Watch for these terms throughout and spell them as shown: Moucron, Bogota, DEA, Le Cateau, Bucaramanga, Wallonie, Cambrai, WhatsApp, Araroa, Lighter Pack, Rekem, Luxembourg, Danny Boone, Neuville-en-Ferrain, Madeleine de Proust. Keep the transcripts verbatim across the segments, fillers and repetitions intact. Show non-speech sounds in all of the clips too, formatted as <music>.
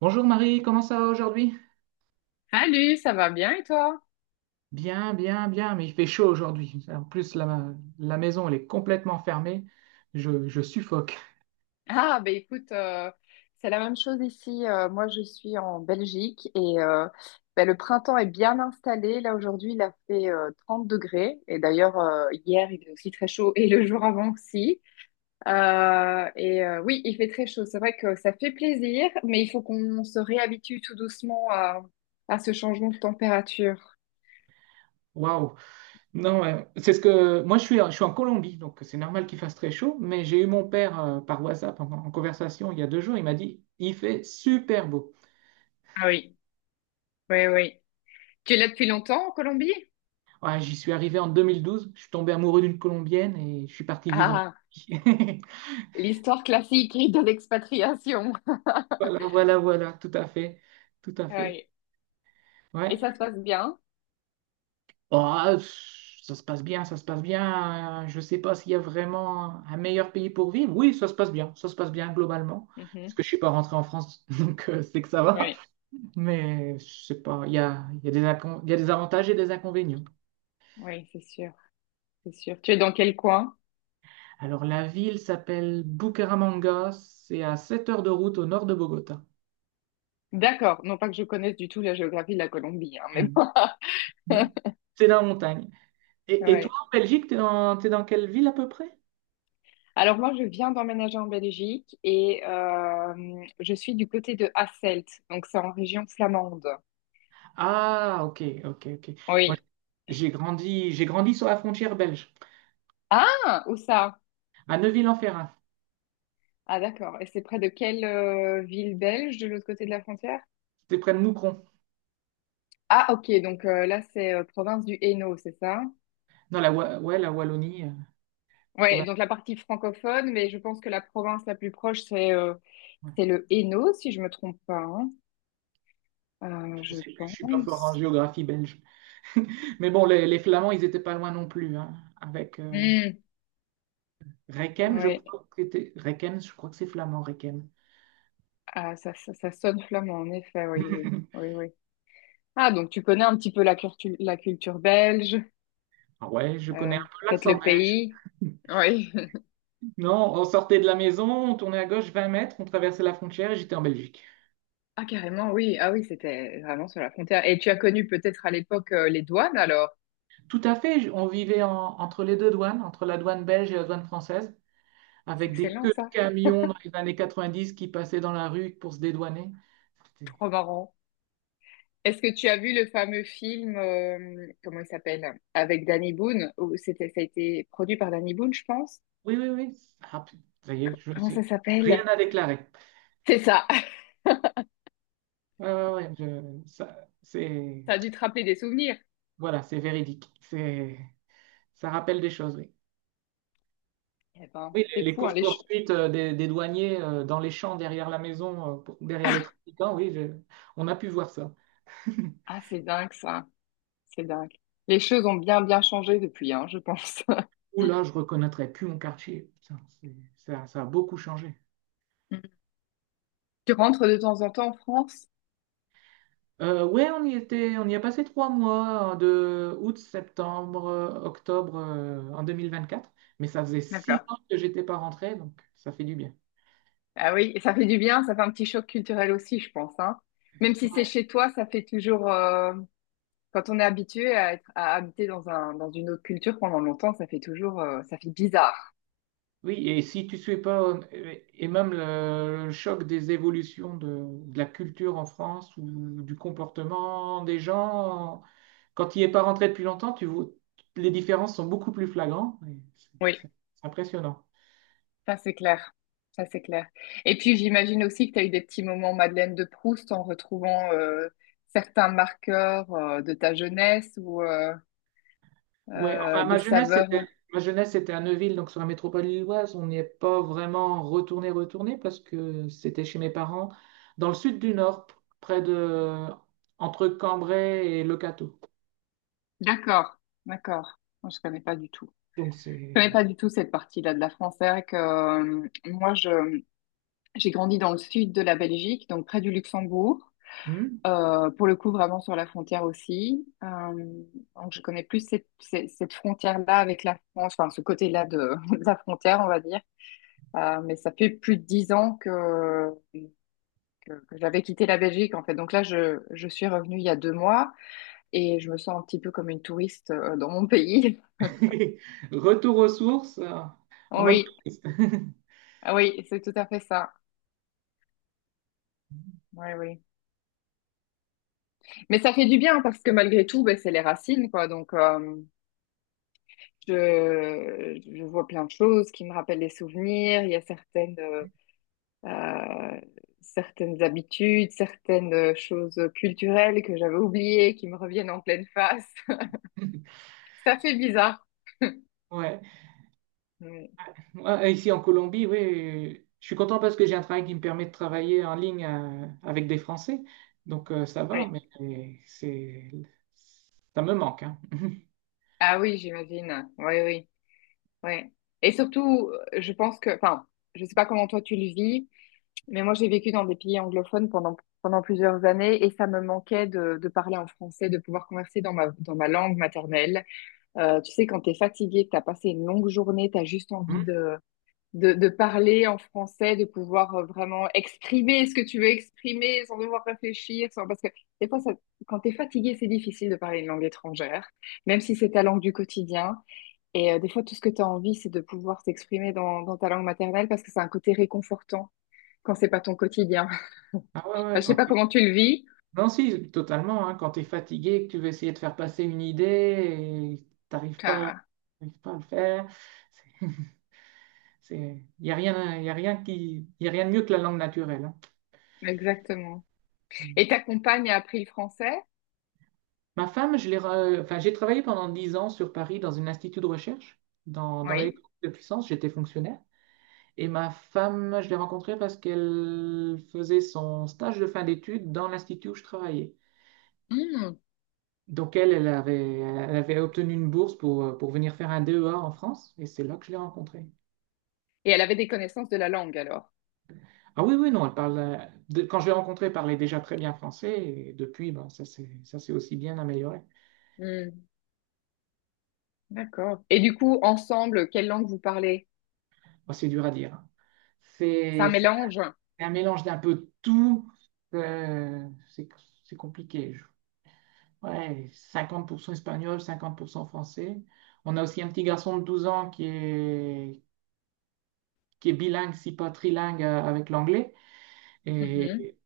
Bonjour Marie, comment ça va aujourd'hui? Salut, ça va bien et toi? Bien, bien, bien, mais il fait chaud aujourd'hui. En plus, la, la maison, elle est complètement fermée. Je, je suffoque. Ah, ben écoute, euh, c'est la même chose ici. Euh, moi, je suis en Belgique et euh, ben, le printemps est bien installé. Là, aujourd'hui, il a fait euh, trente degrés. Et d'ailleurs, euh, hier, il est aussi très chaud et le jour avant aussi. Euh, et euh, oui, il fait très chaud. C'est vrai que ça fait plaisir, mais il faut qu'on se réhabitue tout doucement à, à ce changement de température. Waouh! Non, euh, c'est ce que... Moi, je suis, je suis en Colombie, donc c'est normal qu'il fasse très chaud, mais j'ai eu mon père, euh, par WhatsApp en, en conversation il y a deux jours. Il m'a dit, il fait super beau. Ah oui, oui, oui. Tu es là depuis longtemps en Colombie? Ouais, j'y suis arrivé en deux mille douze. Je suis tombé amoureux d'une Colombienne et je suis parti vivre en Colombie. <laughs> L'histoire classique de l'expatriation. <laughs> Voilà, voilà, voilà, tout à fait, tout à fait. Oui. Et Ouais. ça se passe bien. Ah, ça se passe bien, ça se passe bien. Je ne sais pas s'il y a vraiment un meilleur pays pour vivre. Oui, ça se passe bien, ça se passe bien globalement. Parce Mhm. que je ne suis pas rentré en France, <laughs> donc euh, c'est que ça va. Oui, Mais je sais pas, il y a, il y a des incon- il y a des avantages et des inconvénients. oui, c'est sûr, c'est sûr. Tu es dans quel coin? Alors la ville s'appelle Bucaramanga, c'est à sept heures de route au nord de Bogota. D'accord, non pas que je connaisse du tout la géographie de la Colombie, hein, mais Oui. bon. Mm. <laughs> C'est dans la montagne. Et, et toi, Ouais. en Belgique, t'es dans, t'es dans quelle ville à peu près? Alors moi, je viens d'emménager en Belgique et euh, je suis du côté de Hasselt, donc c'est en région flamande. Ah, ok, ok, ok. Moi, Oui. j'ai grandi, j'ai grandi sur la frontière belge. Ah, où ça? À Neuville-en-Ferrain, Ah, d'accord. Et c'est près de quelle euh, ville belge de l'autre côté de la frontière? c'était près de Moucron, Ah, ok, donc euh, là, c'est euh, province du Hainaut, c'est ça? dans la, Wa- ouais, la Wallonie, euh, Ouais, province. donc la partie francophone, mais je pense que la province la plus proche, c'est euh, Ouais. c'est le Hainaut, si je me trompe pas, hein. Euh, Je Je sais plus, je suis pas fort en pense. géographie belge. <laughs> Mais bon, les, les Flamands, ils étaient pas loin non plus, hein, avec euh, Hmm, Rekem, je ouais, crois que c'était Rekem, je crois que c'est flamand, Rekem. ah, ça, ça, ça sonne flamand, en effet, oui, oui, oui, <laughs> oui. Ah, donc tu connais un petit peu la culture, la culture belge, Ah, Ouais, je connais un euh, peu peut-être l'accent le belge. pays. <laughs> Oui. <laughs> Non, on sortait de la maison, on tournait à gauche vingt mètres, on traversait la frontière et j'étais en Belgique. Ah, carrément, oui. Ah oui, c'était vraiment sur la frontière. Et tu as connu peut-être à l'époque euh, les douanes, alors. Tout à fait, je- on vivait en- entre les deux douanes, entre la douane belge et la douane française, C'est avec des excellent, queues de ça. camions dans les années quatre-vingt-dix qui passaient dans la rue pour se dédouaner. C'était- Trop marrant. Est-ce que tu as vu le fameux film, euh, comment il s'appelle, avec Danny Boone, où c'était, ça a été produit par Danny Boone, je pense. Oui, oui, oui. Ah, pu- ça y est, je Comment ça sais. s'appelle? Rien à déclarer. C'est ça. <laughs> Ouais, ouais, ouais, je- ça, c'est, Ça a dû te rappeler des souvenirs. voilà, c'est véridique. C'est, ça rappelle des choses, oui. Eh ben, Oui, les, c'est les fou, hein, les choses. <laughs> courses-poursuites, euh, des, des douaniers, euh, dans les champs derrière la maison, euh, pour- derrière les Ah, trafiquants, oui, je- on a pu voir ça. <laughs> ah, c'est dingue, ça. C'est dingue. Les choses ont bien, bien changé depuis, hein, je pense. <laughs> Ou là, je ne reconnaîtrais plus mon quartier. Putain, c'est- ça, ça a beaucoup changé. Mm. Tu rentres de temps en temps en France? Euh, ouais, on y était, on y a passé trois mois, hein, de août, septembre, euh, octobre, euh, en deux mille vingt-quatre, mais ça faisait six D'accord. ans que j'étais pas rentré, donc ça fait du bien. Ah oui, et ça fait du bien, ça fait un petit choc culturel aussi, je pense, hein. Même si c'est chez toi, ça fait toujours, euh, Quand on est habitué à être, à habiter dans un, dans une autre culture pendant longtemps, ça fait toujours, euh, ça fait bizarre. Oui, et si tu suis pas, euh, et même le, le choc des évolutions de, de la culture en France ou du comportement des gens, quand tu n'y es pas rentré depuis longtemps, tu vois, les différences sont beaucoup plus flagrantes. Et C'est Oui, c'est- c'est impressionnant. ça c'est clair. Ça c'est clair. Et puis j'imagine aussi que tu as eu des petits moments Madeleine de Proust en retrouvant euh, certains marqueurs euh, de ta jeunesse ou euh, Ouais, euh, enfin, ma des jeunesse, saveurs. c'était, ma jeunesse, c'était à Neuville, donc sur la métropole lilloise. On n'y est pas vraiment retourné, retourné, parce que c'était chez mes parents, dans le sud du Nord, p- près de, entre Cambrai et Le Cateau. D'accord, d'accord. Moi, je connais pas du tout. Donc Je c'est, connais pas du tout cette partie-là de la France. C'est vrai que euh, moi, je, j'ai grandi dans le sud de la Belgique, donc près du Luxembourg. Hmm. Euh, pour le coup, vraiment sur la frontière aussi. Euh, donc, je connais plus cette, cette, cette frontière-là avec la France, enfin, ce côté-là de, <laughs> de la frontière, on va dire. Euh, mais ça fait plus de dix ans que, que, que j'avais quitté la Belgique, en fait. Donc là, je, je suis revenue il y a deux mois et je me sens un petit peu comme une touriste euh, dans mon pays. <laughs> <laughs> Retour aux sources, euh, en mode Oui, touriste. ah oui, c'est tout à fait ça. Oui, oui. Mais ça fait du bien parce que malgré tout, ben, c'est les racines, quoi. Donc, euh, Je, je vois plein de choses qui me rappellent les souvenirs. Il y a certaines, euh, euh, certaines habitudes, certaines euh, choses culturelles que j'avais oubliées qui me reviennent en pleine face. <laughs> <laughs> Ça fait bizarre. Ouais. Oui. Moi, ici en Colombie, oui, je suis content parce que j'ai un travail qui me permet de travailler en ligne, euh, avec des Français. Donc euh, ça va, Oui. mais c'est ça me manque, hein. <laughs> Ah oui, j'imagine. Oui, oui, oui. Et surtout, euh, je pense que, enfin, je sais pas comment toi tu le vis, mais moi j'ai vécu dans des pays anglophones pendant pendant plusieurs années et ça me manquait de, de parler en français, de pouvoir converser dans ma dans ma langue maternelle. Euh, tu sais, quand tu es fatigué, que tu as passé une longue journée, tu as juste Hmm. envie de, de, de parler en français, de pouvoir euh, vraiment exprimer ce que tu veux exprimer sans devoir réfléchir. Sans... Parce que des fois, ça- quand tu es fatigué, c'est difficile de parler une langue étrangère, même si c'est ta langue du quotidien. Et euh, des fois, tout ce que tu as envie, c'est de pouvoir t'exprimer dans, dans ta langue maternelle parce que c'est un côté réconfortant quand c'est pas ton quotidien. Ah, ouais, <laughs> Je ouais, sais quand pas t'es- comment tu le vis. Non, si, totalement, hein, quand tu es fatigué, que tu veux essayer de faire passer une idée et t'arrives pas, Ah, t'arrives pas à le faire, c'est, <laughs> il y a rien, y a rien qui, y a rien de mieux que la langue naturelle, exactement. hein. Et ta compagne a appris le français? Ma femme, je l'ai re- enfin, j'ai travaillé pendant dix ans sur Paris dans un institut de recherche, dans, dans Oui. l'électronique de puissance, j'étais fonctionnaire. Et ma femme, je l'ai rencontrée parce qu'elle faisait son stage de fin d'études dans l'institut où je travaillais. Donc elle, elle avait, elle avait obtenu une bourse pour, euh, pour venir faire un D E A en France, et c'est là que je l'ai rencontrée. Et elle avait des connaissances de la langue alors. Ah oui, oui, non, elle parle, euh, de- quand je l'ai rencontrée, elle parlait déjà très bien français, et depuis, ben, ça s'est ça s'est aussi bien amélioré. Hmm, d'accord. Et du coup, ensemble, quelle langue vous parlez? Bon, c'est dur à dire, hein. C'est un C'est mélange? un mélange d'un peu de tout. euh, c'est c'est compliqué. Je- Ouais, cinquante pour cent espagnol, cinquante pour cent français. On a aussi un petit garçon de douze ans qui est, qui est bilingue, si pas trilingue, euh, avec l'anglais. Mhm, Et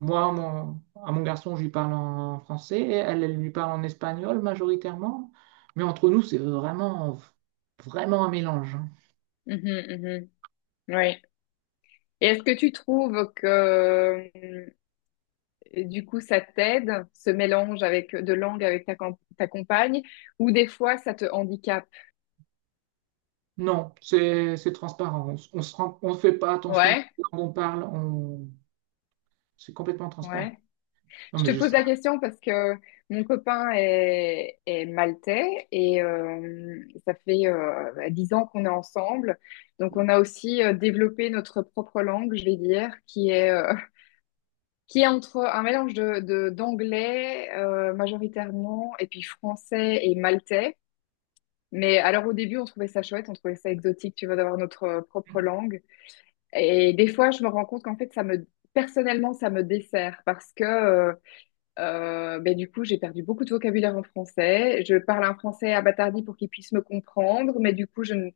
moi, mon- à mon garçon, je lui parle en français. Et Elle, elle lui parle en espagnol majoritairement. Mais entre nous, c'est vraiment, vraiment un mélange, hein. mhm, mhm. Ouais. Et est-ce que tu trouves que euh, du coup ça t'aide, ce mélange avec de langue avec ta, com- ta compagne, ou des fois ça te handicape? Non, c'est c'est transparent. On, s- se rend- on fait pas attention Ouais, quand on parle. On, c'est complètement transparent. ouais. Non, Je mais te pose juste, la question parce que mon copain est, est maltais et euh, ça fait euh, dix ans qu'on est ensemble. Donc on a aussi euh, développé notre propre langue, je vais dire, qui est, euh, <laughs> qui est entre un mélange de, de- d'anglais euh, majoritairement et puis français et maltais. Mais alors au début, on trouvait ça chouette, on trouvait ça exotique, tu vois, d'avoir notre propre langue. Et des fois, je me rends compte qu'en fait, ça me, personnellement, ça me dessert parce que... euh, euh, ben, du coup, j'ai perdu beaucoup de vocabulaire en français. Je parle un français abattardi pour qu'ils puissent me comprendre, mais du coup, je ne...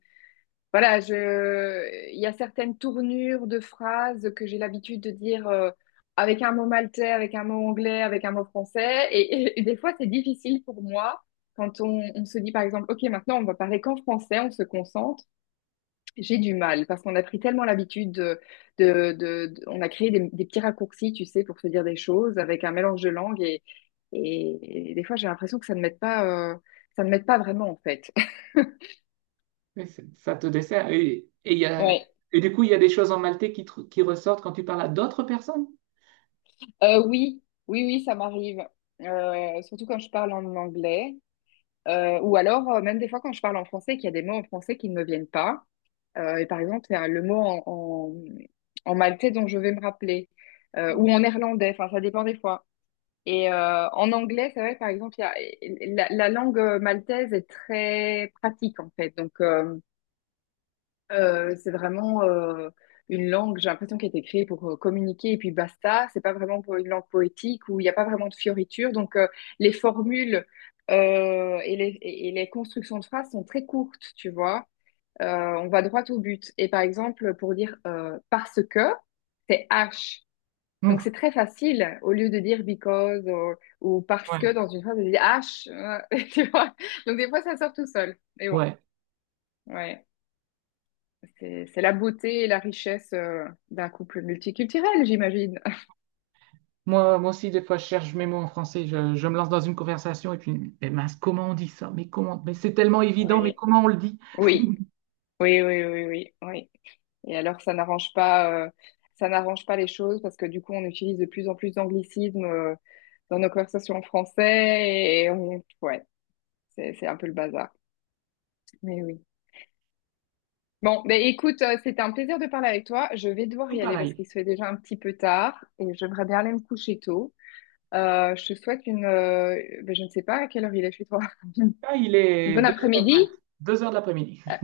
voilà, je... il y a certaines tournures de phrases que j'ai l'habitude de dire euh, avec un mot maltais, avec un mot anglais, avec un mot français. Et, et des fois, c'est difficile pour moi quand on, on se dit, par exemple, OK, maintenant, on va parler qu'en français, on se concentre. J'ai du mal parce qu'on a pris tellement l'habitude de, de, de- de- on a créé des, des petits raccourcis, tu sais, pour se dire des choses avec un mélange de langues et, et, et des fois j'ai l'impression que ça ne m'aide pas, euh, ça ne m'aide pas vraiment en fait. <laughs> oui, c'est- ça te dessert. Et, et il y a, Ouais. et du coup, il y a des choses en maltais qui, tr- qui ressortent quand tu parles à d'autres personnes? Euh, oui, oui, oui, ça m'arrive. Euh, surtout quand je parle en anglais. Euh, ou alors euh, même des fois quand je parle en français, qu'il y a des mots en français qui ne me viennent pas. Euh, et par exemple, c'est un- le mot en, en, en maltais dont je vais me rappeler, euh, ou en néerlandais, enfin, ça dépend des fois. Et euh, en anglais, c'est vrai, par exemple, il y a, la, la langue euh, maltaise est très pratique, en fait. Donc, euh, euh, c'est vraiment euh, une langue, j'ai l'impression, qui a été créée pour euh, communiquer et puis basta. C'est pas vraiment pour une langue poétique où il n'y a pas vraiment de fioritures. Donc, euh, les formules euh, et les, et les constructions de phrases sont très courtes, tu vois. Euh, on va droit au but. Et par exemple, pour dire euh, parce que, c'est H. Donc Ouh, c'est très facile, au lieu de dire because ou, ou parce que ouais, dans une phrase, de dire H, <laughs> tu vois. Donc des fois, ça sort tout seul. Mais bon, ouais. ouais. C'est c'est la beauté et la richesse euh, d'un couple multiculturel, j'imagine. Moi, moi aussi, des fois, je cherche mes mots en français. Je, je me lance dans une conversation et puis, mais mince, comment on dit ça? Mais comment? Mais c'est tellement évident, mais Oui, comment on le dit? oui, oui, oui, oui, oui, oui. Et alors, ça n'arrange pas, euh, ça n'arrange pas les choses parce que du coup, on utilise de plus en plus d'anglicismes euh, dans nos conversations en français et on- ouais, c'est c'est un peu le bazar. Mais oui. Bon, ben écoute, euh, c'était un plaisir de parler avec toi. Je vais devoir Tout y aller parce pareil. qu'il se fait déjà un petit peu tard et j'aimerais bien aller me coucher tôt. Euh, je te souhaite une, euh, ben, je ne sais pas à quelle heure il est chez toi. Là, il Une est bonne deux heures vingt, après-midi? deux heures de l'après-midi. Euh,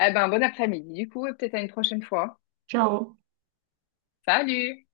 Eh ben, bon après-midi du coup et peut-être à une prochaine fois. Ciao! Salut!